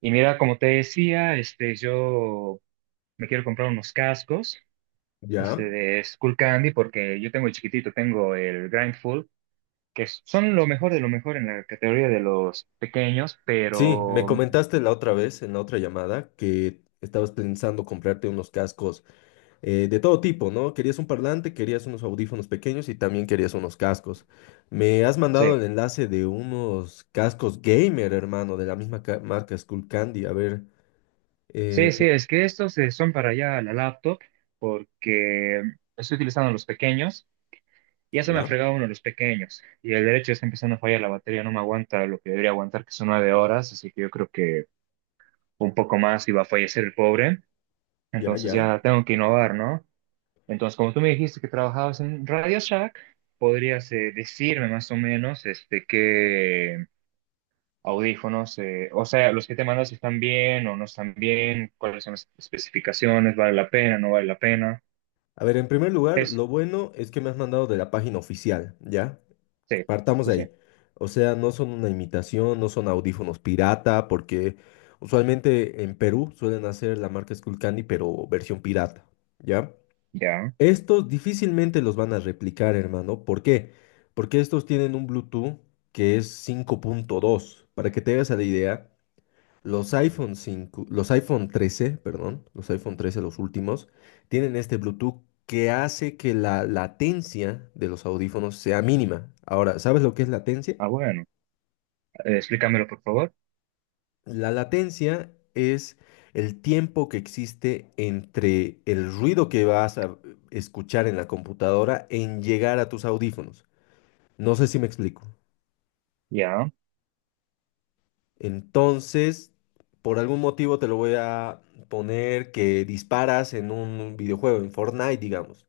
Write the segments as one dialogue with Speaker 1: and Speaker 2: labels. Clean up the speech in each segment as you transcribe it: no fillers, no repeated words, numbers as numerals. Speaker 1: Y mira, como te decía, yo me quiero comprar unos cascos,
Speaker 2: Ya.
Speaker 1: de Skullcandy, porque yo tengo el chiquitito, tengo el Grindful, que son lo mejor de lo mejor en la categoría de los pequeños,
Speaker 2: Sí, me
Speaker 1: pero
Speaker 2: comentaste la otra vez, en la otra llamada, que estabas pensando comprarte unos cascos de todo tipo, ¿no? Querías un parlante, querías unos audífonos pequeños y también querías unos cascos. Me has mandado
Speaker 1: sí,
Speaker 2: el enlace de unos cascos gamer, hermano, de la misma marca Skullcandy. A ver, eh,
Speaker 1: sí,
Speaker 2: eh,
Speaker 1: es que estos son para allá la laptop, porque estoy utilizando los pequeños, y ya se me ha
Speaker 2: ya,
Speaker 1: fregado uno de los pequeños, y el derecho está empezando a fallar la batería, no me aguanta lo que debería aguantar, que son 9 horas, así que yo creo que un poco más y va a fallecer el pobre.
Speaker 2: ya,
Speaker 1: Entonces
Speaker 2: ya.
Speaker 1: ya tengo que innovar, ¿no? Entonces, como tú me dijiste que trabajabas en Radio Shack, podrías decirme más o menos qué audífonos, o sea, los que te mandas si están bien o no están bien, cuáles son las especificaciones, vale la pena, no vale la pena.
Speaker 2: A ver, en primer lugar,
Speaker 1: Es,
Speaker 2: lo bueno es que me has mandado de la página oficial, ¿ya?
Speaker 1: sí,
Speaker 2: Partamos
Speaker 1: sí,
Speaker 2: de
Speaker 1: sí,
Speaker 2: ahí. O sea, no son una imitación, no son audífonos pirata, porque usualmente en Perú suelen hacer la marca Skullcandy, pero versión pirata, ¿ya?
Speaker 1: ya.
Speaker 2: Estos difícilmente los van a replicar, hermano. ¿Por qué? Porque estos tienen un Bluetooth que es cinco punto dos. Para que te hagas a la idea, los iPhone cinco, los iPhone trece, los últimos, tienen este Bluetooth que hace que la latencia de los audífonos sea mínima. Ahora, ¿sabes lo que es latencia?
Speaker 1: Ah, bueno. Explícamelo, por favor.
Speaker 2: La latencia es el tiempo que existe entre el ruido que vas a escuchar en la computadora en llegar a tus audífonos. No sé si me explico.
Speaker 1: Ya.
Speaker 2: Entonces, por algún motivo te lo voy a poner que disparas en un videojuego, en Fortnite, digamos.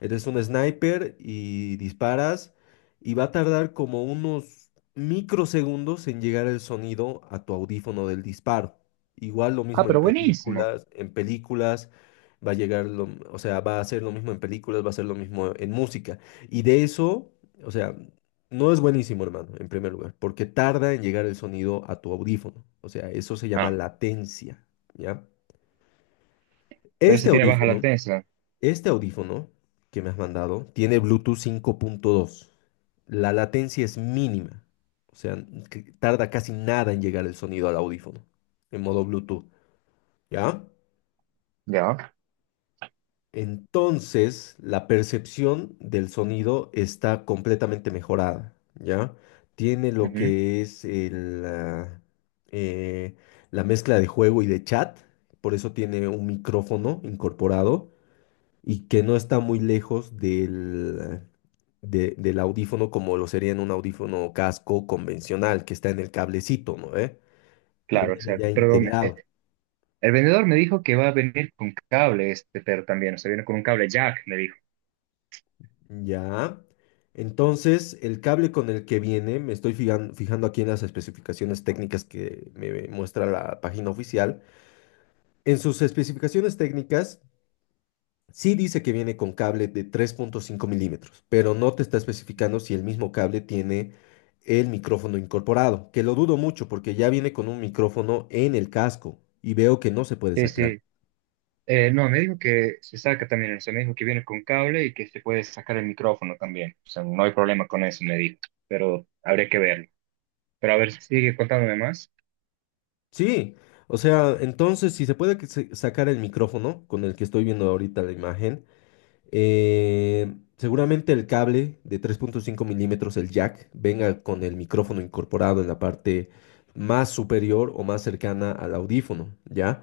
Speaker 2: Eres un sniper y disparas y va a tardar como unos microsegundos en llegar el sonido a tu audífono del disparo. Igual lo
Speaker 1: Ah,
Speaker 2: mismo
Speaker 1: pero buenísimo.
Speaker 2: en películas va a llegar o sea, va a ser lo mismo en películas, va a ser lo mismo en música. Y de eso, o sea, no es buenísimo, hermano, en primer lugar, porque tarda en llegar el sonido a tu audífono. O sea, eso se llama
Speaker 1: Ah,
Speaker 2: latencia, ¿ya?
Speaker 1: pero
Speaker 2: Este
Speaker 1: ese tiene baja
Speaker 2: audífono
Speaker 1: latencia.
Speaker 2: este audífono que me has mandado tiene Bluetooth cinco punto dos. La latencia es mínima. O sea, que tarda casi nada en llegar el sonido al audífono en modo Bluetooth, ¿ya?
Speaker 1: Ya.
Speaker 2: Entonces, la percepción del sonido está completamente mejorada, ¿ya? Tiene lo
Speaker 1: Ujú.
Speaker 2: que es eh, la mezcla de juego y de chat, por eso tiene un micrófono incorporado y que no está muy lejos del audífono como lo sería en un audífono casco convencional que está en el cablecito, ¿no? ¿Eh? Lo
Speaker 1: Claro,
Speaker 2: viene ya
Speaker 1: exacto. Pero
Speaker 2: integrado.
Speaker 1: el vendedor me dijo que va a venir con cable este pero también, o sea, viene con un cable jack, me dijo.
Speaker 2: Ya. Entonces, el cable con el que viene, me estoy fijando aquí en las especificaciones técnicas que me muestra la página oficial. En sus especificaciones técnicas sí dice que viene con cable de 3.5 milímetros, pero no te está especificando si el mismo cable tiene el micrófono incorporado, que lo dudo mucho porque ya viene con un micrófono en el casco y veo que no se puede
Speaker 1: Sí,
Speaker 2: sacar.
Speaker 1: sí. No, me dijo que se saca también, o sea, me dijo que viene con cable y que se puede sacar el micrófono también. O sea, no hay problema con eso, me dijo, pero habría que verlo. Pero a ver, sigue contándome más.
Speaker 2: Sí, o sea, entonces si se puede sacar el micrófono con el que estoy viendo ahorita la imagen, seguramente el cable de 3.5 milímetros, el jack, venga con el micrófono incorporado en la parte más superior o más cercana al audífono, ¿ya?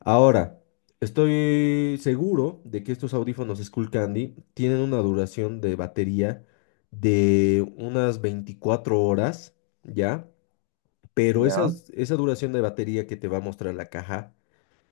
Speaker 2: Ahora, estoy seguro de que estos audífonos Skullcandy tienen una duración de batería de unas 24 horas, ¿ya? Pero
Speaker 1: Ya,
Speaker 2: esa duración de batería que te va a mostrar la caja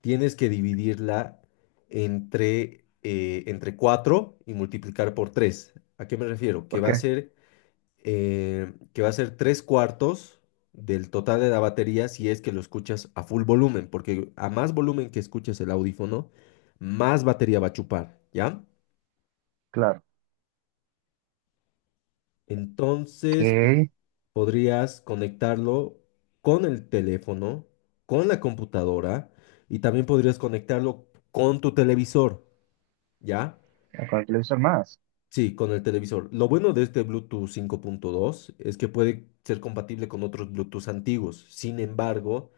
Speaker 2: tienes que dividirla entre, entre 4 y multiplicar por 3. ¿A qué me refiero? Que
Speaker 1: ¿por
Speaker 2: va a
Speaker 1: qué?
Speaker 2: ser, que va a ser 3 cuartos del total de la batería si es que lo escuchas a full volumen, porque a más volumen que escuches el audífono, más batería va a chupar, ¿ya?
Speaker 1: Claro.
Speaker 2: Entonces po-
Speaker 1: ¿Qué?
Speaker 2: Podrías conectarlo con el teléfono, con la computadora y también podrías conectarlo con tu televisor, ¿ya?
Speaker 1: Con el televisor más.
Speaker 2: Sí, con el televisor. Lo bueno de este Bluetooth 5.2 es que puede ser compatible con otros Bluetooth antiguos. Sin embargo,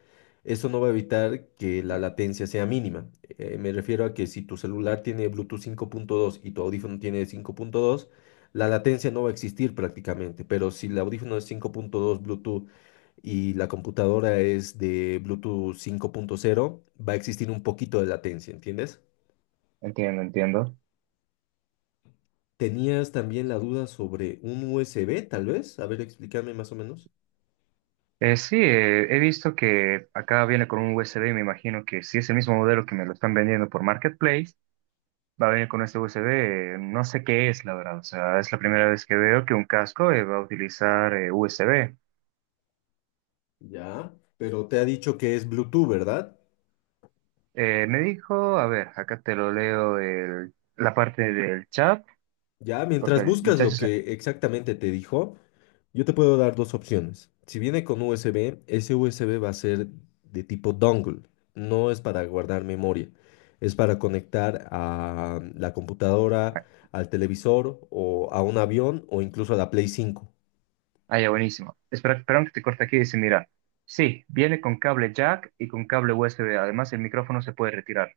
Speaker 2: eso no va a evitar que la latencia sea mínima. Me refiero a que si tu celular tiene Bluetooth 5.2 y tu audífono tiene 5.2, la latencia no va a existir prácticamente. Pero si el audífono es 5.2 Bluetooth y la computadora es de Bluetooth 5.0, va a existir un poquito de latencia, ¿entiendes?
Speaker 1: Entiendo, entiendo.
Speaker 2: Tenías también la duda sobre un USB, tal vez. A ver, explícame más o menos.
Speaker 1: Sí, he visto que acá viene con un USB, me imagino que si es el mismo modelo que me lo están vendiendo por Marketplace, va a venir con este USB. No sé qué es, la verdad. O sea, es la primera vez que veo que un casco va a utilizar USB.
Speaker 2: Ya, pero te ha dicho que es Bluetooth, ¿verdad?
Speaker 1: Me dijo, a ver, acá te lo leo la parte del chat,
Speaker 2: Ya,
Speaker 1: porque
Speaker 2: mientras
Speaker 1: el
Speaker 2: buscas lo
Speaker 1: muchacho se...
Speaker 2: que exactamente te dijo, yo te puedo dar dos opciones. Si viene con USB, ese USB va a ser de tipo dongle. No es para guardar memoria. Es para conectar a la computadora,
Speaker 1: Ah,
Speaker 2: al televisor o a un avión o incluso a la Play cinco.
Speaker 1: ya, buenísimo. Espera, perdón que te corte aquí. Dice, mira, sí, viene con cable jack y con cable USB. Además, el micrófono se puede retirar,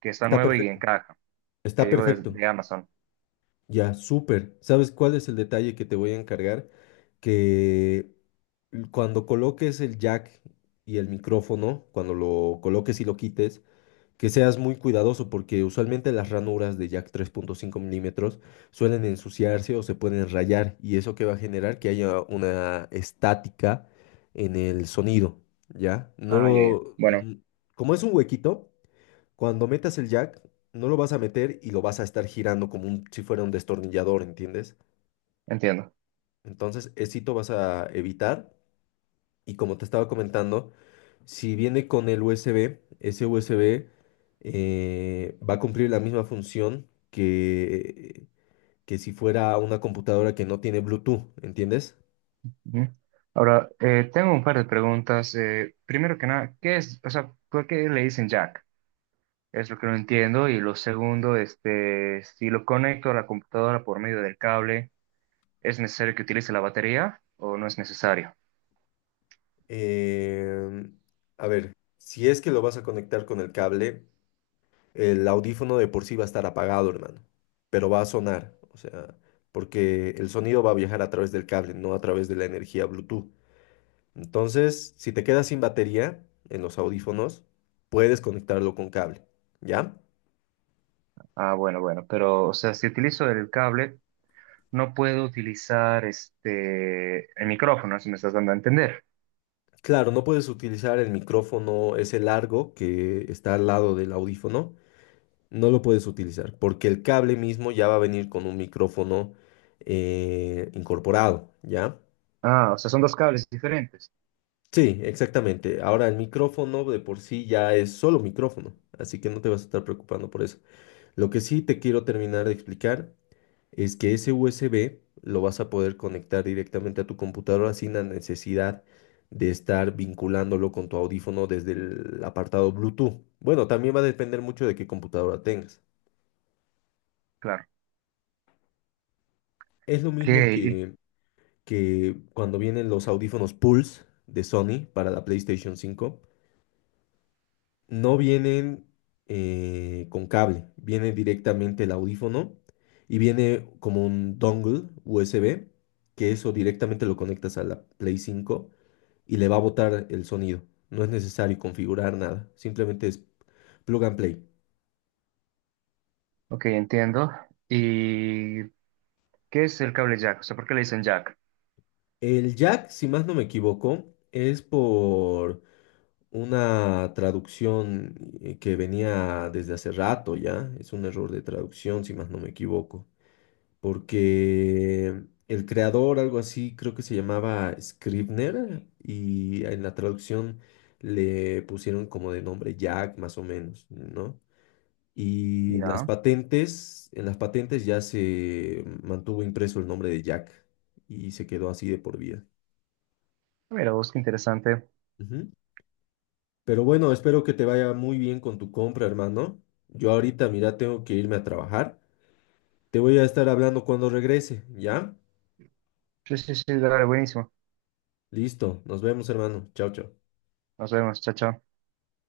Speaker 1: que está
Speaker 2: Está
Speaker 1: nuevo y en
Speaker 2: perfecto.
Speaker 1: caja, que
Speaker 2: Está
Speaker 1: llegó desde
Speaker 2: perfecto.
Speaker 1: de Amazon.
Speaker 2: Ya, súper. ¿Sabes cuál es el detalle que te voy a encargar? Que cuando coloques el jack y el micrófono, cuando lo coloques y lo quites, que seas muy cuidadoso porque usualmente las ranuras de jack tres punto cinco milímetros suelen ensuciarse o se pueden rayar y eso que va a generar que haya una estática en el sonido, ¿ya? No
Speaker 1: Ah, ya, ya.
Speaker 2: lo...
Speaker 1: Bueno,
Speaker 2: como es un huequito. Cuando metas el jack, no lo vas a meter y lo vas a estar girando como si fuera un destornillador, ¿entiendes?
Speaker 1: entiendo.
Speaker 2: Entonces, esito vas a evitar. Y como te estaba comentando, si viene con el USB, ese USB va a cumplir la misma función que si fuera una computadora que no tiene Bluetooth, ¿entiendes?
Speaker 1: Ujú. Ahora, tengo un par de preguntas. Primero que nada, ¿qué es, o sea, por qué le dicen jack? Es lo que no entiendo. Y lo segundo, si lo conecto a la computadora por medio del cable, ¿es necesario que utilice la batería o no es necesario?
Speaker 2: Em, a ver, si es que lo vas a conectar con el cable. El audífono de por sí va a estar apagado, hermano, pero va a sonar, o sea, porque el sonido va a viajar a través del cable, no a través de la energía Bluetooth. Entonces, si te quedas sin batería en los audífonos, puedes conectarlo con cable, ¿ya?
Speaker 1: Ah, bueno, pero, o sea, si utilizo el cable, no puedo utilizar el micrófono, si me estás dando a entender.
Speaker 2: Claro, no puedes utilizar el micrófono ese largo que está al lado del audífono, no lo puedes utilizar, porque el cable mismo ya va a venir con un micrófono incorporado, ¿ya?
Speaker 1: Ah, o sea, son dos cables diferentes.
Speaker 2: Sí, exactamente. Ahora el micrófono de por sí ya es solo micrófono, así que no te vas a estar preocupando por eso. Lo que sí te quiero terminar de explicar es que ese USB lo vas a poder conectar directamente a tu computadora sin la necesidad de estar vinculándolo con tu audífono desde el apartado Bluetooth. Bueno, también va a depender mucho de qué computadora tengas.
Speaker 1: Claro.
Speaker 2: Es lo
Speaker 1: Ok,
Speaker 2: mismo
Speaker 1: y-
Speaker 2: que cuando vienen los audífonos Pulse de Sony para la PlayStation 5. No vienen con cable, viene directamente el audífono y viene como un dongle USB, que eso directamente lo conectas a la Play 5 y le va a botar el sonido. No es necesario configurar nada, simplemente es plug and play.
Speaker 1: ok, entiendo. ¿Y qué es el cable jack? O sea, ¿por qué le dicen jack?
Speaker 2: El jack, si más no me equivoco, es por una traducción que venía desde hace rato ya, es un error de traducción, si más no me equivoco. Porque el creador, algo así, creo que se llamaba Scribner, y en la traducción le pusieron como de nombre Jack, más o menos, ¿no? Y las
Speaker 1: Ya,
Speaker 2: patentes, en las patentes ya se mantuvo impreso el nombre de Jack y se quedó así de por vida.
Speaker 1: mira vos, qué interesante.
Speaker 2: Ujú. Pero bueno, espero que te vaya muy bien con tu compra, hermano. Yo ahorita, mira, tengo que irme a trabajar. Te voy a estar hablando cuando regrese, ¿ya?
Speaker 1: Sí, sí, sí, dale, buenísimo.
Speaker 2: Listo, nos vemos, hermano. Chao, chao.
Speaker 1: Nos vemos, chao, chao.